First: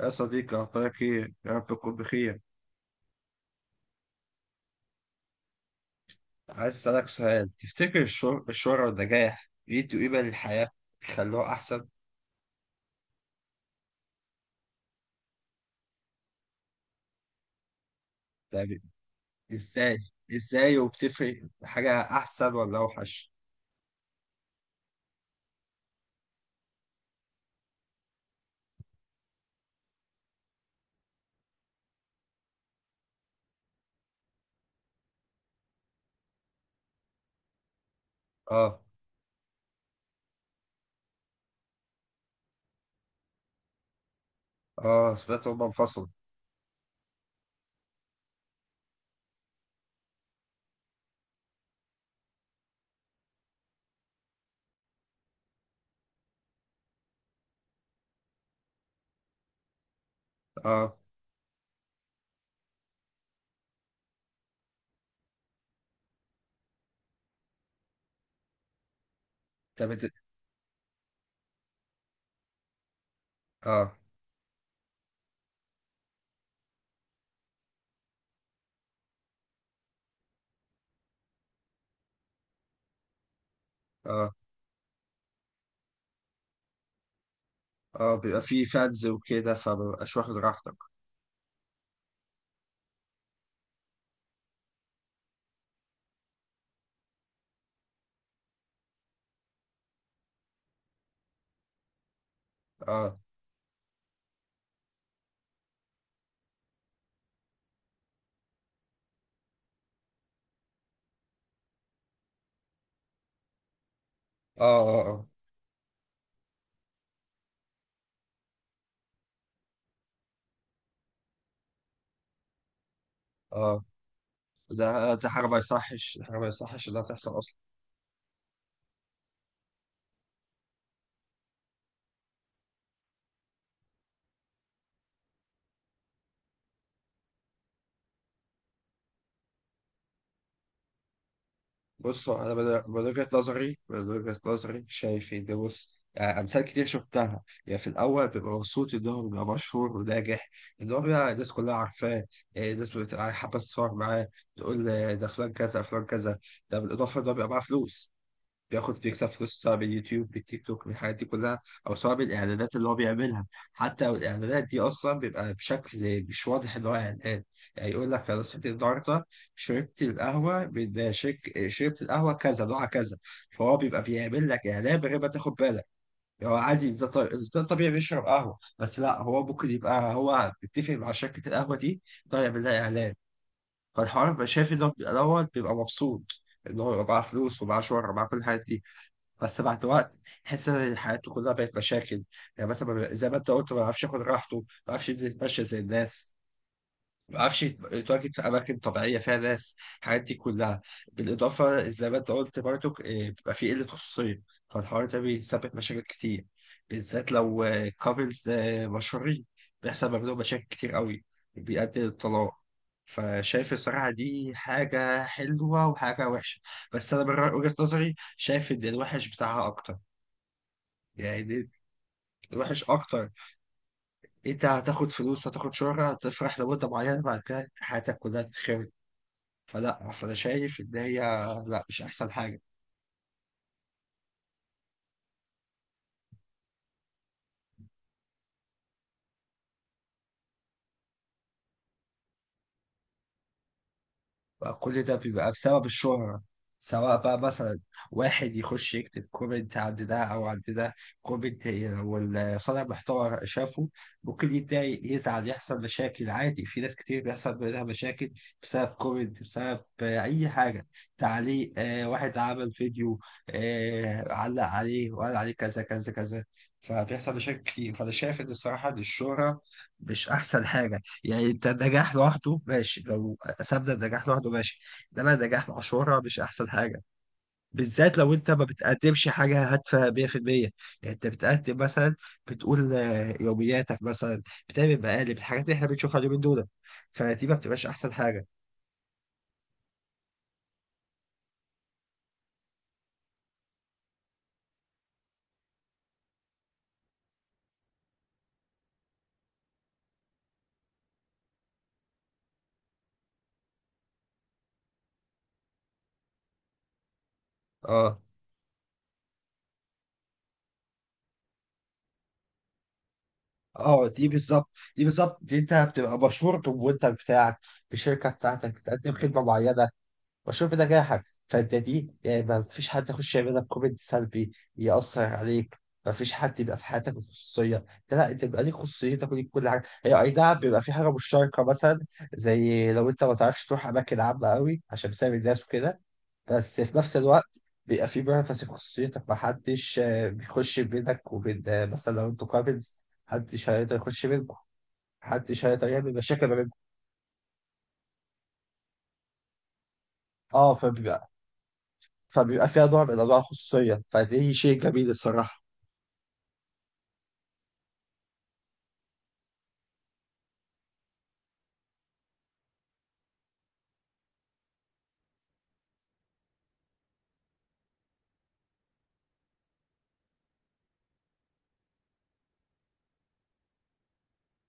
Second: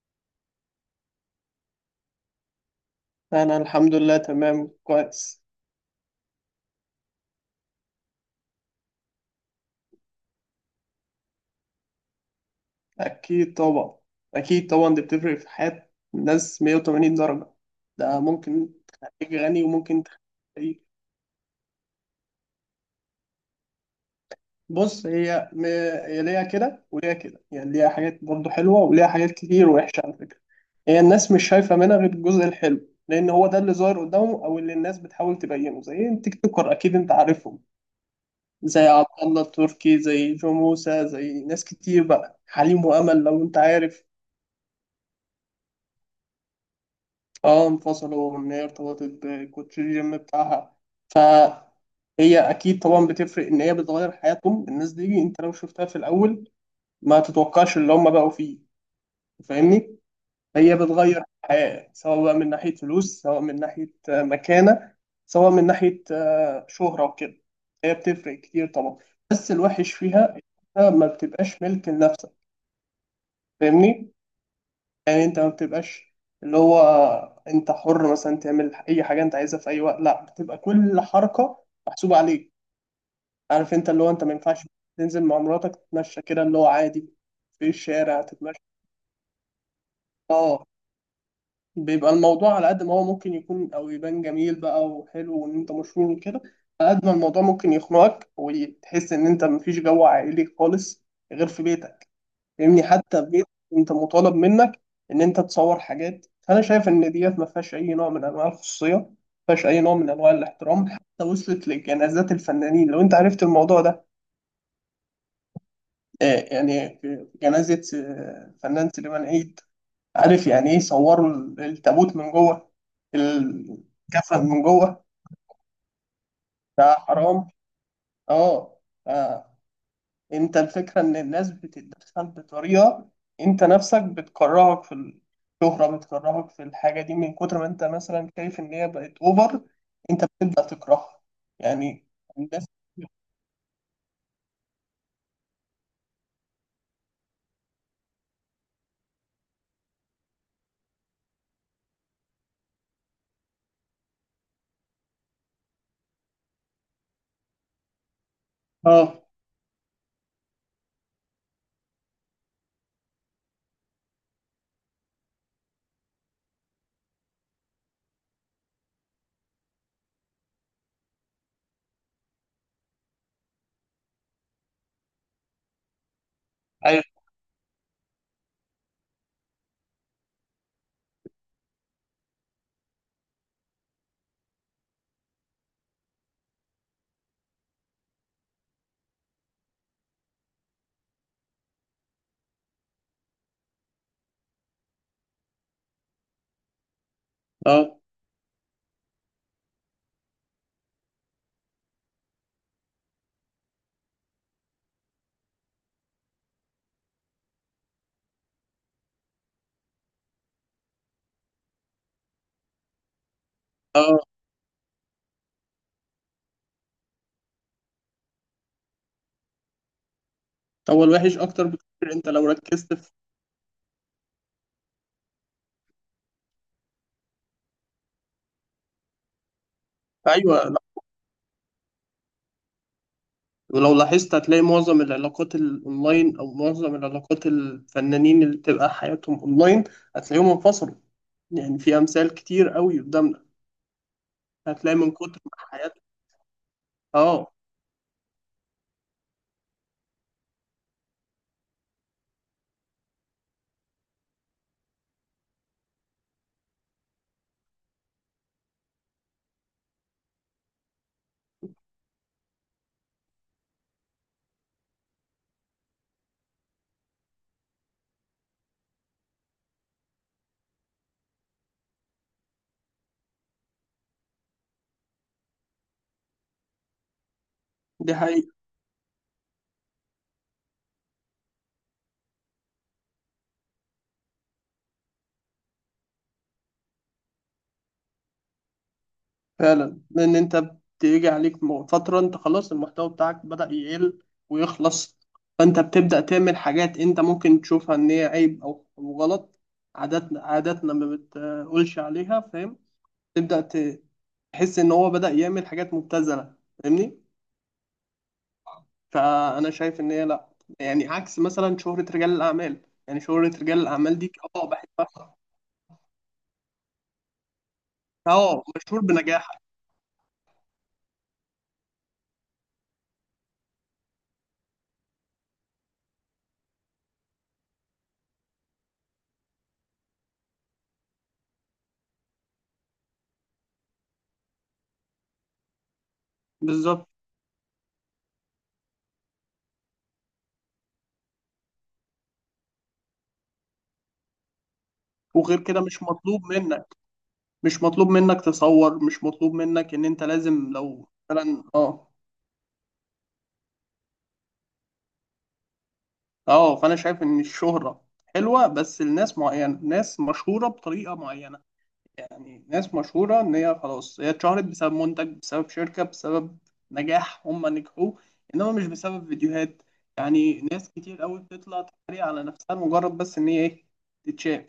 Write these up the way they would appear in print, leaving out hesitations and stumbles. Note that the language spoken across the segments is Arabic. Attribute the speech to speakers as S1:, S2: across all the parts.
S1: يا صديقي، أخبارك إيه؟ يا رب تكون بخير.
S2: انا الحمد لله تمام كويس.
S1: عايز أسألك سؤال، تفتكر الشهرة والنجاح بيدوا قيمة للحياة؟ بيخلوها أحسن؟
S2: اكيد طبعا. اكيد طبعا دي بتفرق في حياة الناس 180 درجة. ده ممكن
S1: يعني
S2: تخليك غني
S1: إزاي؟
S2: وممكن تخليك
S1: إزاي،
S2: إيه؟
S1: وبتفرق حاجة أحسن ولا أوحش؟
S2: بص، هي ليها كده وليها كده، يعني ليها حاجات برضه حلوة وليها حاجات كتير وحشة على فكرة. هي الناس مش شايفة منها غير الجزء الحلو، لان هو ده اللي ظاهر قدامهم او اللي الناس بتحاول تبينه، زي التيك توكر، اكيد انت عارفهم،
S1: آه.
S2: زي عبد الله التركي، زي جو موسى، زي ناس كتير بقى، حليم وامل لو انت عارف.
S1: آه، سمعت هما انفصلوا.
S2: اه انفصلوا، وان هي ارتبطت بكوتش الجيم بتاعها. فهي اكيد طبعا بتفرق، ان هي بتغير حياتهم الناس دي، انت لو شفتها في الاول ما تتوقعش اللي هم بقوا فيه. فاهمني؟ هي
S1: آه.
S2: بتغير حياة، سواء بقى من ناحية فلوس، سواء من ناحية مكانة، سواء من ناحية شهرة وكده. هي بتفرق كتير طبعا. بس
S1: طب
S2: الوحش
S1: إنت-
S2: فيها إنها ما بتبقاش ملك لنفسك.
S1: آه.
S2: فاهمني؟ يعني انت ما بتبقاش اللي هو انت حر مثلا تعمل اي حاجه انت عايزها في اي وقت، لا بتبقى كل حركه محسوبه عليك. عارف، انت اللي هو انت ما
S1: آه.
S2: ينفعش تنزل مع مراتك تتمشى كده اللي هو عادي في
S1: آه.
S2: الشارع
S1: بيبقى
S2: تتمشى.
S1: فيه فانز وكده، فمبقاش واخد
S2: اه.
S1: راحتك.
S2: بيبقى الموضوع على قد ما هو ممكن يكون او يبان جميل بقى وحلو وان انت مشهور وكده، على قد ما الموضوع ممكن يخنقك وتحس ان انت مفيش جو عائلي خالص غير في بيتك. فاهمني؟
S1: آه.
S2: حتى في بيت انت مطالب منك ان انت تصور حاجات. فانا شايف ان ديت ما فيهاش اي نوع من انواع الخصوصيه، ما فيهاش اي نوع من انواع الاحترام، حتى وصلت لجنازات الفنانين لو انت عرفت الموضوع ده.
S1: آه. آه. آه.
S2: يعني في جنازه فنان سليمان عيد، عارف يعني ايه؟ صوروا التابوت من جوه،
S1: آه.
S2: الكفن من جوه.
S1: ده حاجة ما يصحش، حاجة ما يصحش
S2: ده
S1: إنها تحصل
S2: حرام.
S1: أصلا.
S2: اه. آه. انت الفكرة ان الناس بتتدخل بطريقة انت نفسك بتكرهك في الشهرة، بتكرهك في الحاجة دي، من كتر ما انت مثلا شايف ان هي بقت اوفر انت بتبدأ تكرهها، يعني.
S1: بص، هو انا
S2: الناس.
S1: من وجهة نظري شايف ان، بص، يعني امثال كتير شفتها، يعني في الاول بيبقى مبسوط ان هو بيبقى مشهور وناجح، ان هو بيبقى الناس كلها عارفاه. إيه، الناس بتبقى حابه تتصور معاه، تقول آه، ده فلان كذا فلان كذا. ده بالاضافه ان هو بيبقى معاه فلوس، بياخد
S2: اه.
S1: بيكسب فلوس سواء باليوتيوب بالتيك توك بالحاجات دي كلها، او سواء بالاعلانات اللي هو بيعملها. حتى الاعلانات دي اصلا بيبقى بشكل مش واضح اللي هو اعلان، يعني يقول لك انا صحيت النهارده شربت القهوه كذا نوعها كذا. فهو بيبقى بيعمل لك اعلان من غير ما تاخد بالك. هو عادي،
S2: ايوه.
S1: إنسان طبيعي، الإنسان طبيعي بيشرب قهوه، بس لا، هو ممكن يبقى هو متفق مع شركه القهوه دي، طيب يعمل لها اعلان. فالحوار بقى، شايف ان هو في الاول بيبقى مبسوط ان هو يبقى معاه فلوس ومعاه شهره ومعاه كل الحاجات دي. بس بعد وقت، تحس ان حياته كلها بقت مشاكل. يعني مثلا، ما بي- زي ما انت قلت، ما بيعرفش ياخد راحته، ما بيعرفش ينزل يتمشى زي الناس، ما بيعرفش
S2: اه.
S1: يتواجد في اماكن طبيعيه فيها ناس. الحاجات دي كلها بالاضافه، زي ما انت قلت برضو، إيه، بيبقى في قله خصوصيه. فالحوار ده بيسبب مشاكل كتير، بالذات لو كابلز مشهورين، بيحصل ما بينهم مشاكل كتير قوي، بيؤدي للطلاق. فشايف الصراحة
S2: اه.
S1: دي حاجة حلوة وحاجة وحشة، بس أنا من وجهة نظري شايف إن الوحش بتاعها أكتر.
S2: هو الوحش اكتر
S1: يعني
S2: بكتير، انت لو
S1: وحش
S2: ركزت في.
S1: اكتر، انت هتاخد فلوس، هتاخد شهرة، هتفرح لمدة معينة، بعد كده حياتك كلها تتخرب. فلا، فانا
S2: ايوه، لا.
S1: شايف ان هي، لا، مش احسن حاجة.
S2: ولو لاحظت هتلاقي معظم العلاقات الاونلاين او معظم العلاقات الفنانين اللي بتبقى حياتهم اونلاين هتلاقيهم انفصلوا. يعني في امثال كتير قوي قدامنا. هتلاقي
S1: فكل
S2: من
S1: ده
S2: كتر ما
S1: بيبقى بسبب
S2: حياتهم.
S1: الشهرة، سواء بقى
S2: اه
S1: مثلا واحد يخش يكتب كومنت عند ده أو عند ده، كومنت والصانع محتوى شافه، ممكن يتضايق يزعل يحصل مشاكل، عادي، في ناس كتير بيحصل بينها مشاكل بسبب كومنت، بسبب آه، أي حاجة، تعليق، آه، واحد عمل فيديو، آه، علق عليه وقال عليه كذا كذا كذا. فبيحصل مشاكل كتير. فأنا شايف إن، الصراحة، إن الشهرة مش أحسن حاجة. يعني انت النجاح لوحده ماشي، لو سابنا النجاح لوحده ماشي، انما النجاح مع شهرة مش احسن حاجه،
S2: دي
S1: بالذات لو انت
S2: حقيقة.
S1: ما بتقدمش حاجه هادفه 100%. يعني انت بتقدم مثلا، بتقول آه، يومياتك مثلا، بتعمل مقالب، الحاجات اللي احنا بنشوفها اليومين دول، فدي ما بتبقاش احسن حاجه.
S2: فعلا، لأن أنت بتيجي عليك فترة أنت خلاص المحتوى بتاعك بدأ يقل ويخلص، فأنت بتبدأ تعمل حاجات أنت ممكن تشوفها إن هي عيب أو غلط. عاداتنا، عاداتنا ما بتقولش عليها، فاهم؟ تبدأ تحس إن هو بدأ يعمل حاجات مبتذلة. فاهمني؟
S1: اه.
S2: فأنا شايف إن هي لأ. يعني عكس مثلا شهرة رجال الأعمال، يعني شهرة رجال
S1: اه،
S2: الأعمال
S1: دي
S2: دي اه
S1: بالظبط دي
S2: بحبها.
S1: بالظبط دي انت بتبقى مشهور بالمنتج بتاعك، بالشركه
S2: اه،
S1: بتاعتك،
S2: مشهور
S1: بتقدم خدمه
S2: بنجاحك.
S1: معينه. والشرب ده جاحك، فانت دي يعني ما فيش حد يخش يعمل لك كومنت سلبي يأثر عليك، ما فيش حد يبقى في حياتك الخصوصية ده، لا، انت بيبقى ليك خصوصيتك وليك كل حاجة، هي اي نعم بيبقى في حاجة مشتركة، مثلا زي لو انت ما تعرفش تروح أماكن عامة قوي عشان بسبب الناس وكده، بس في
S2: بالظبط.
S1: نفس الوقت بيبقى في بيرفس في خصوصيتك، ما حدش آه، بيخش بينك وبين آه، مثلا لو انتوا كابلز، محدش هيقدر يخش بينكم،
S2: وغير
S1: محدش
S2: كده
S1: هيقدر
S2: مش
S1: يعمل
S2: مطلوب
S1: مشاكل ما بينكم.
S2: منك، مش مطلوب منك تصور، مش مطلوب منك ان انت لازم
S1: اه.
S2: لو
S1: فبيبقى
S2: مثلا اه
S1: فبيبقى فيها نوع من انواع الخصوصيه، فدي شيء جميل الصراحه.
S2: اه. فانا شايف ان الشهرة حلوة بس لناس معينة، ناس مشهورة بطريقة معينة. يعني ناس مشهورة ان هي خلاص هي اتشهرت بسبب منتج، بسبب شركة، بسبب نجاح هم نجحوه، انما مش بسبب فيديوهات. يعني ناس كتير قوي بتطلع تتريق على نفسها مجرد بس ان هي ايه، تتشاف.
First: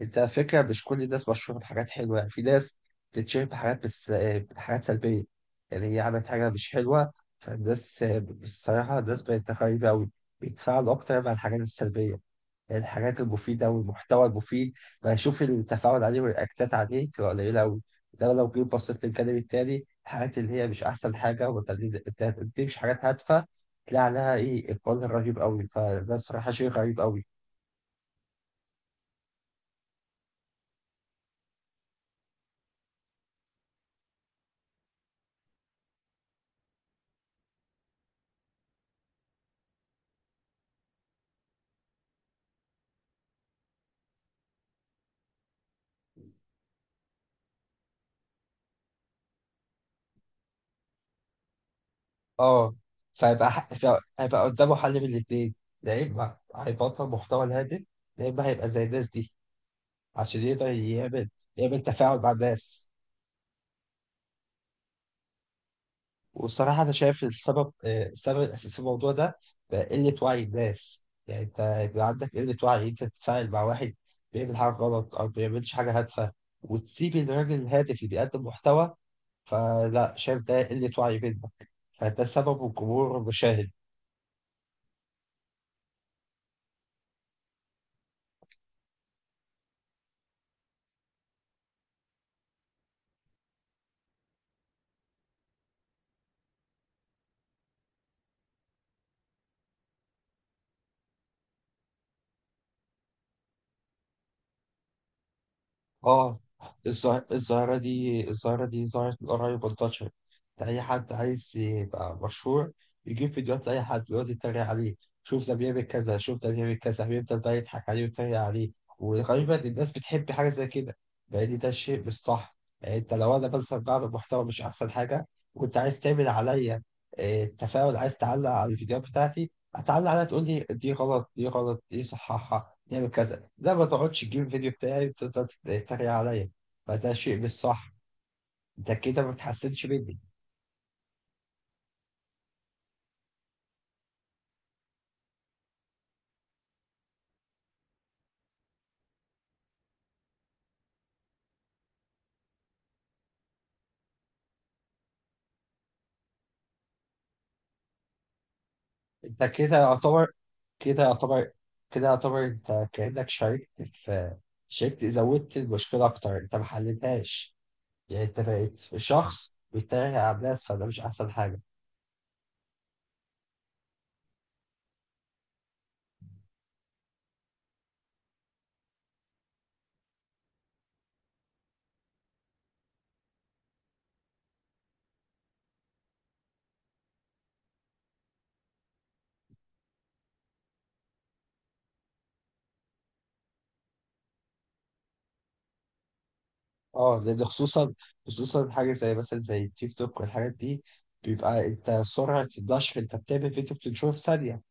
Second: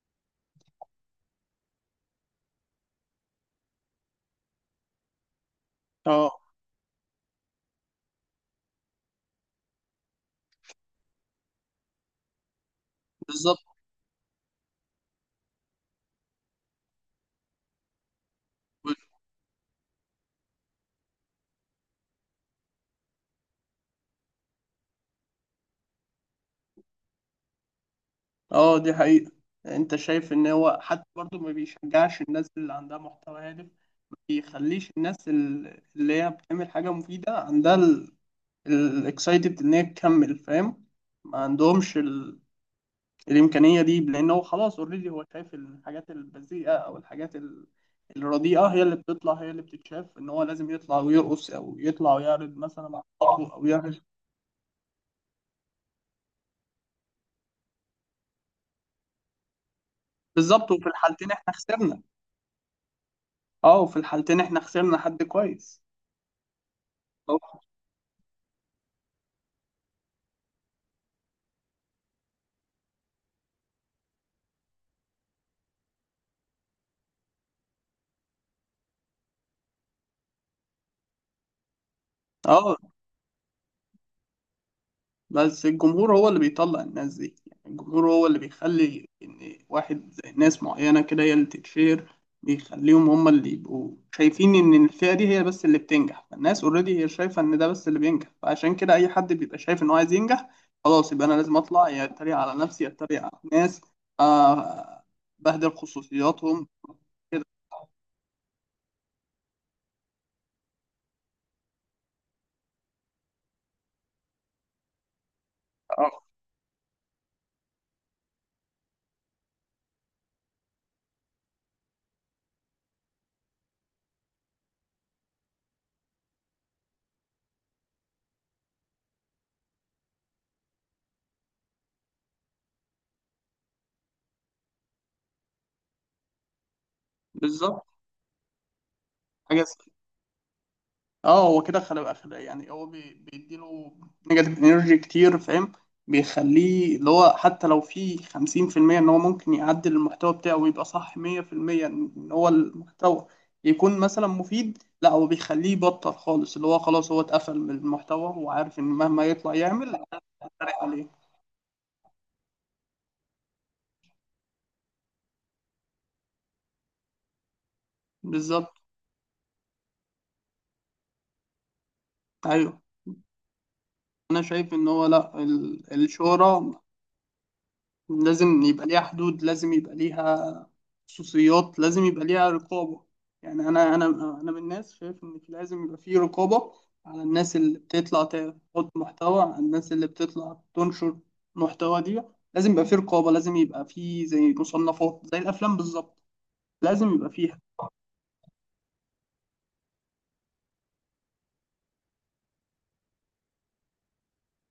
S1: انت على فكره مش كل الناس مشهوره بحاجات حلوه، يعني في ناس بتتشهر بحاجات، بس بحاجات سلبيه، يعني هي عملت
S2: اه،
S1: حاجه مش حلوه. فالناس آه، الصراحه الناس بقت غريبه قوي، بيتفاعلوا اكتر مع الحاجات السلبيه. الحاجات
S2: بالظبط.
S1: المفيدة والمحتوى المفيد بشوف التفاعل عليه والرياكتات عليه بتبقى قليلة أوي. ده لو جيت بصيت للجانب التاني، الحاجات اللي هي مش أحسن حاجة وما بتديكش حاجات هادفة، تلاقي عليها إيه إقبال رهيب أوي. فده الصراحة شيء غريب أوي.
S2: اه دي حقيقة. انت شايف ان هو حتى برضه ما بيشجعش الناس اللي عندها محتوى هادف، بيخليش الناس اللي هي بتعمل حاجة مفيدة عندها الاكسايتد إن هي تكمل، فاهم؟ ما عندهمش الإمكانية دي، لأن هو خلاص أوريدي هو شايف الحاجات البذيئة أو الحاجات الرديئة هي اللي بتطلع هي اللي بتتشاف، إن هو لازم يطلع ويرقص أو يطلع ويعرض
S1: أه.
S2: مثلا مع
S1: فيبقى
S2: صحابه أو
S1: ح- ف-
S2: يعرض.
S1: هيبقى قدامه حل من الاتنين، يا إما هيبطل محتوى الهادف، يا إما هيبقى زي الناس دي، عشان يقدر
S2: بالظبط، وفي
S1: يعمل،
S2: الحالتين إحنا
S1: يعمل
S2: خسرنا.
S1: تفاعل مع الناس.
S2: أه، وفي الحالتين إحنا خسرنا حد كويس.
S1: والصراحة أنا شايف السبب، آه، السبب الأساسي في الموضوع ده بقى قلة وعي الناس. يعني أنت يبقى عندك قلة وعي، أنت تتفاعل مع واحد بيعمل حاجة غلط أو بيعملش حاجة هادفة، وتسيب الراجل الهادف اللي بيقدم محتوى. فلا، شايف ده قلة وعي منك، فده سبب
S2: أه.
S1: الجمهور المشاهد.
S2: بس الجمهور هو اللي بيطلع الناس دي، يعني الجمهور هو اللي بيخلي إن واحد زي ناس معينة كده هي اللي تتشير، بيخليهم هم اللي يبقوا شايفين إن الفئة دي هي بس اللي بتنجح، فالناس أوريدي هي شايفة إن ده بس اللي بينجح. فعشان كده أي حد بيبقى شايف إن هو عايز ينجح خلاص يبقى أنا لازم أطلع، يا أتريق على نفسي يا أتريق على الناس، آه، بهدل
S1: اه.
S2: خصوصياتهم كده.
S1: الظاهرة دي ظهرت من قريب، انتشرت، أي حد عايز يبقى مشهور يجيب فيديوهات لأي حد ويقعد يتريق عليه، شوف ده بيعمل
S2: آه،
S1: كذا، شوف ده بيعمل كذا، بيفضل بقى يضحك عليه ويتريق عليه. وغالبا الناس بتحب حاجة زي كده، لأن ده الشيء مش صح. يعني أنت لو أنا مثلا بعمل محتوى مش أحسن حاجة، وأنت عايز تعمل عليا آه، تفاعل، عايز تعلق على الفيديوهات بتاعتي، هتعلق عليها تقول لي دي غلط، دي غلط، دي صححها، نعمل كذا، لا، ما تقعدش تجيب الفيديو بتاعي وتفضل تتريق عليا. فده شيء مش
S2: بالظبط.
S1: صح، انت كده ما
S2: حاجة.
S1: بتحسنش مني
S2: اه، هو كده يعني هو بيديله نيجاتيف انرجي كتير، فاهم؟ بيخليه اللي هو حتى لو في 50% ان هو ممكن يعدل المحتوى بتاعه ويبقى صح 100%، ان هو المحتوى يكون مثلا مفيد، لا هو بيخليه يبطل خالص اللي هو خلاص هو اتقفل من المحتوى، وعارف ان مهما
S1: انت
S2: يطلع يعمل هيتحرق
S1: كده
S2: عليه.
S1: يعتبر كده يعتبر انت كأنك شاركت، زودت المشكلة أكتر، انت ما حلتهاش. يعني انت
S2: بالظبط.
S1: بقيت شخص بيتريق على الناس، فده مش أحسن حاجة.
S2: ايوه. انا شايف ان هو لا الشهرة لازم يبقى ليها حدود، لازم يبقى ليها خصوصيات، لازم يبقى ليها رقابة. يعني أنا أنا من الناس شايف إن لازم يبقى في رقابة على الناس اللي بتطلع تحط محتوى، على الناس اللي بتطلع تنشر محتوى دي. لازم يبقى في رقابة، لازم يبقى في زي مصنفات زي الأفلام بالظبط، لازم
S1: اه،
S2: يبقى
S1: لان
S2: فيها
S1: خصوصا حاجه زي مثلا زي التيك توك والحاجات دي، بيبقى انت سرعه النشر، انت بتعمل فيديو بتنشره في ثانيه،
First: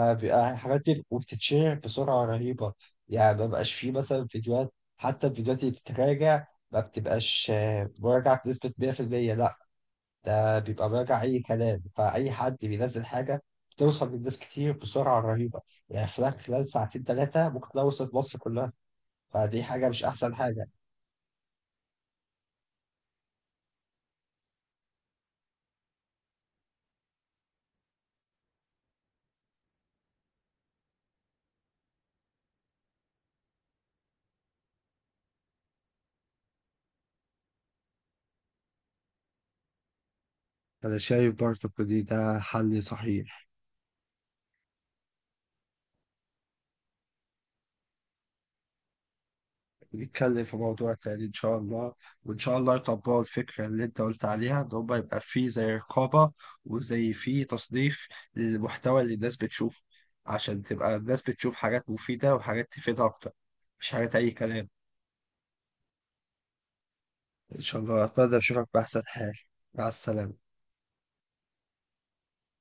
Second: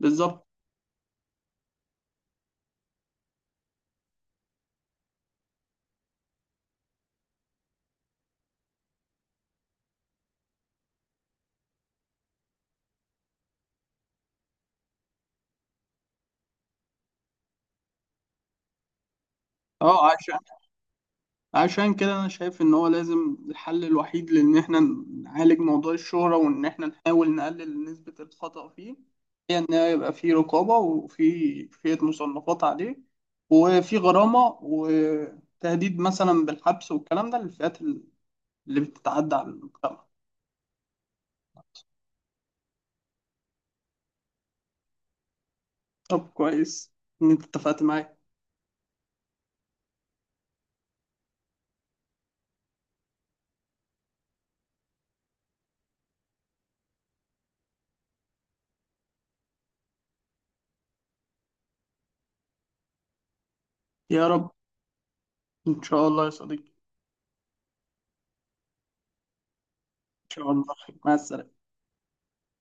S2: بالظبط.
S1: الحاجات دي وبتتشهر بسرعه رهيبه. يعني ما بقاش فيه مثلا فيديوهات، حتى الفيديوهات اللي بتتراجع ما بتبقاش آه، مراجعه بنسبه 100%، لا، ده بيبقى مراجع اي كلام، فاي حد بينزل حاجه بتوصل للناس كتير بسرعه رهيبه. يعني خلال ساعتين ثلاثه ممكن توصل مصر كلها، فدي حاجه مش
S2: اه،
S1: احسن حاجه.
S2: عشان كده انا شايف ان هو لازم، الحل الوحيد لان احنا نعالج موضوع الشهرة وان احنا نحاول نقلل نسبة الخطأ فيه، هي ان يبقى في رقابة وفي كفاية مصنفات عليه، وفي غرامة وتهديد مثلا بالحبس والكلام ده للفئات اللي بتتعدى على المجتمع.
S1: أنا شايف برضه إن ده حل صحيح.
S2: طب كويس، ان انت اتفقت معايا.
S1: نتكلم في موضوع تاني إن شاء الله، وإن شاء الله يطبقوا الفكرة اللي أنت قلت عليها إن هما يبقى فيه زي رقابة، وزي فيه تصنيف للمحتوى اللي الناس بتشوفه، عشان تبقى الناس بتشوف حاجات مفيدة وحاجات تفيدها أكتر، مش حاجات
S2: يا
S1: أي
S2: رب،
S1: كلام.
S2: ان شاء الله يا صديقي.
S1: إن شاء الله أتمنى أشوفك بأحسن حال، مع
S2: ان
S1: السلامة.
S2: شاء الله. مع السلامة.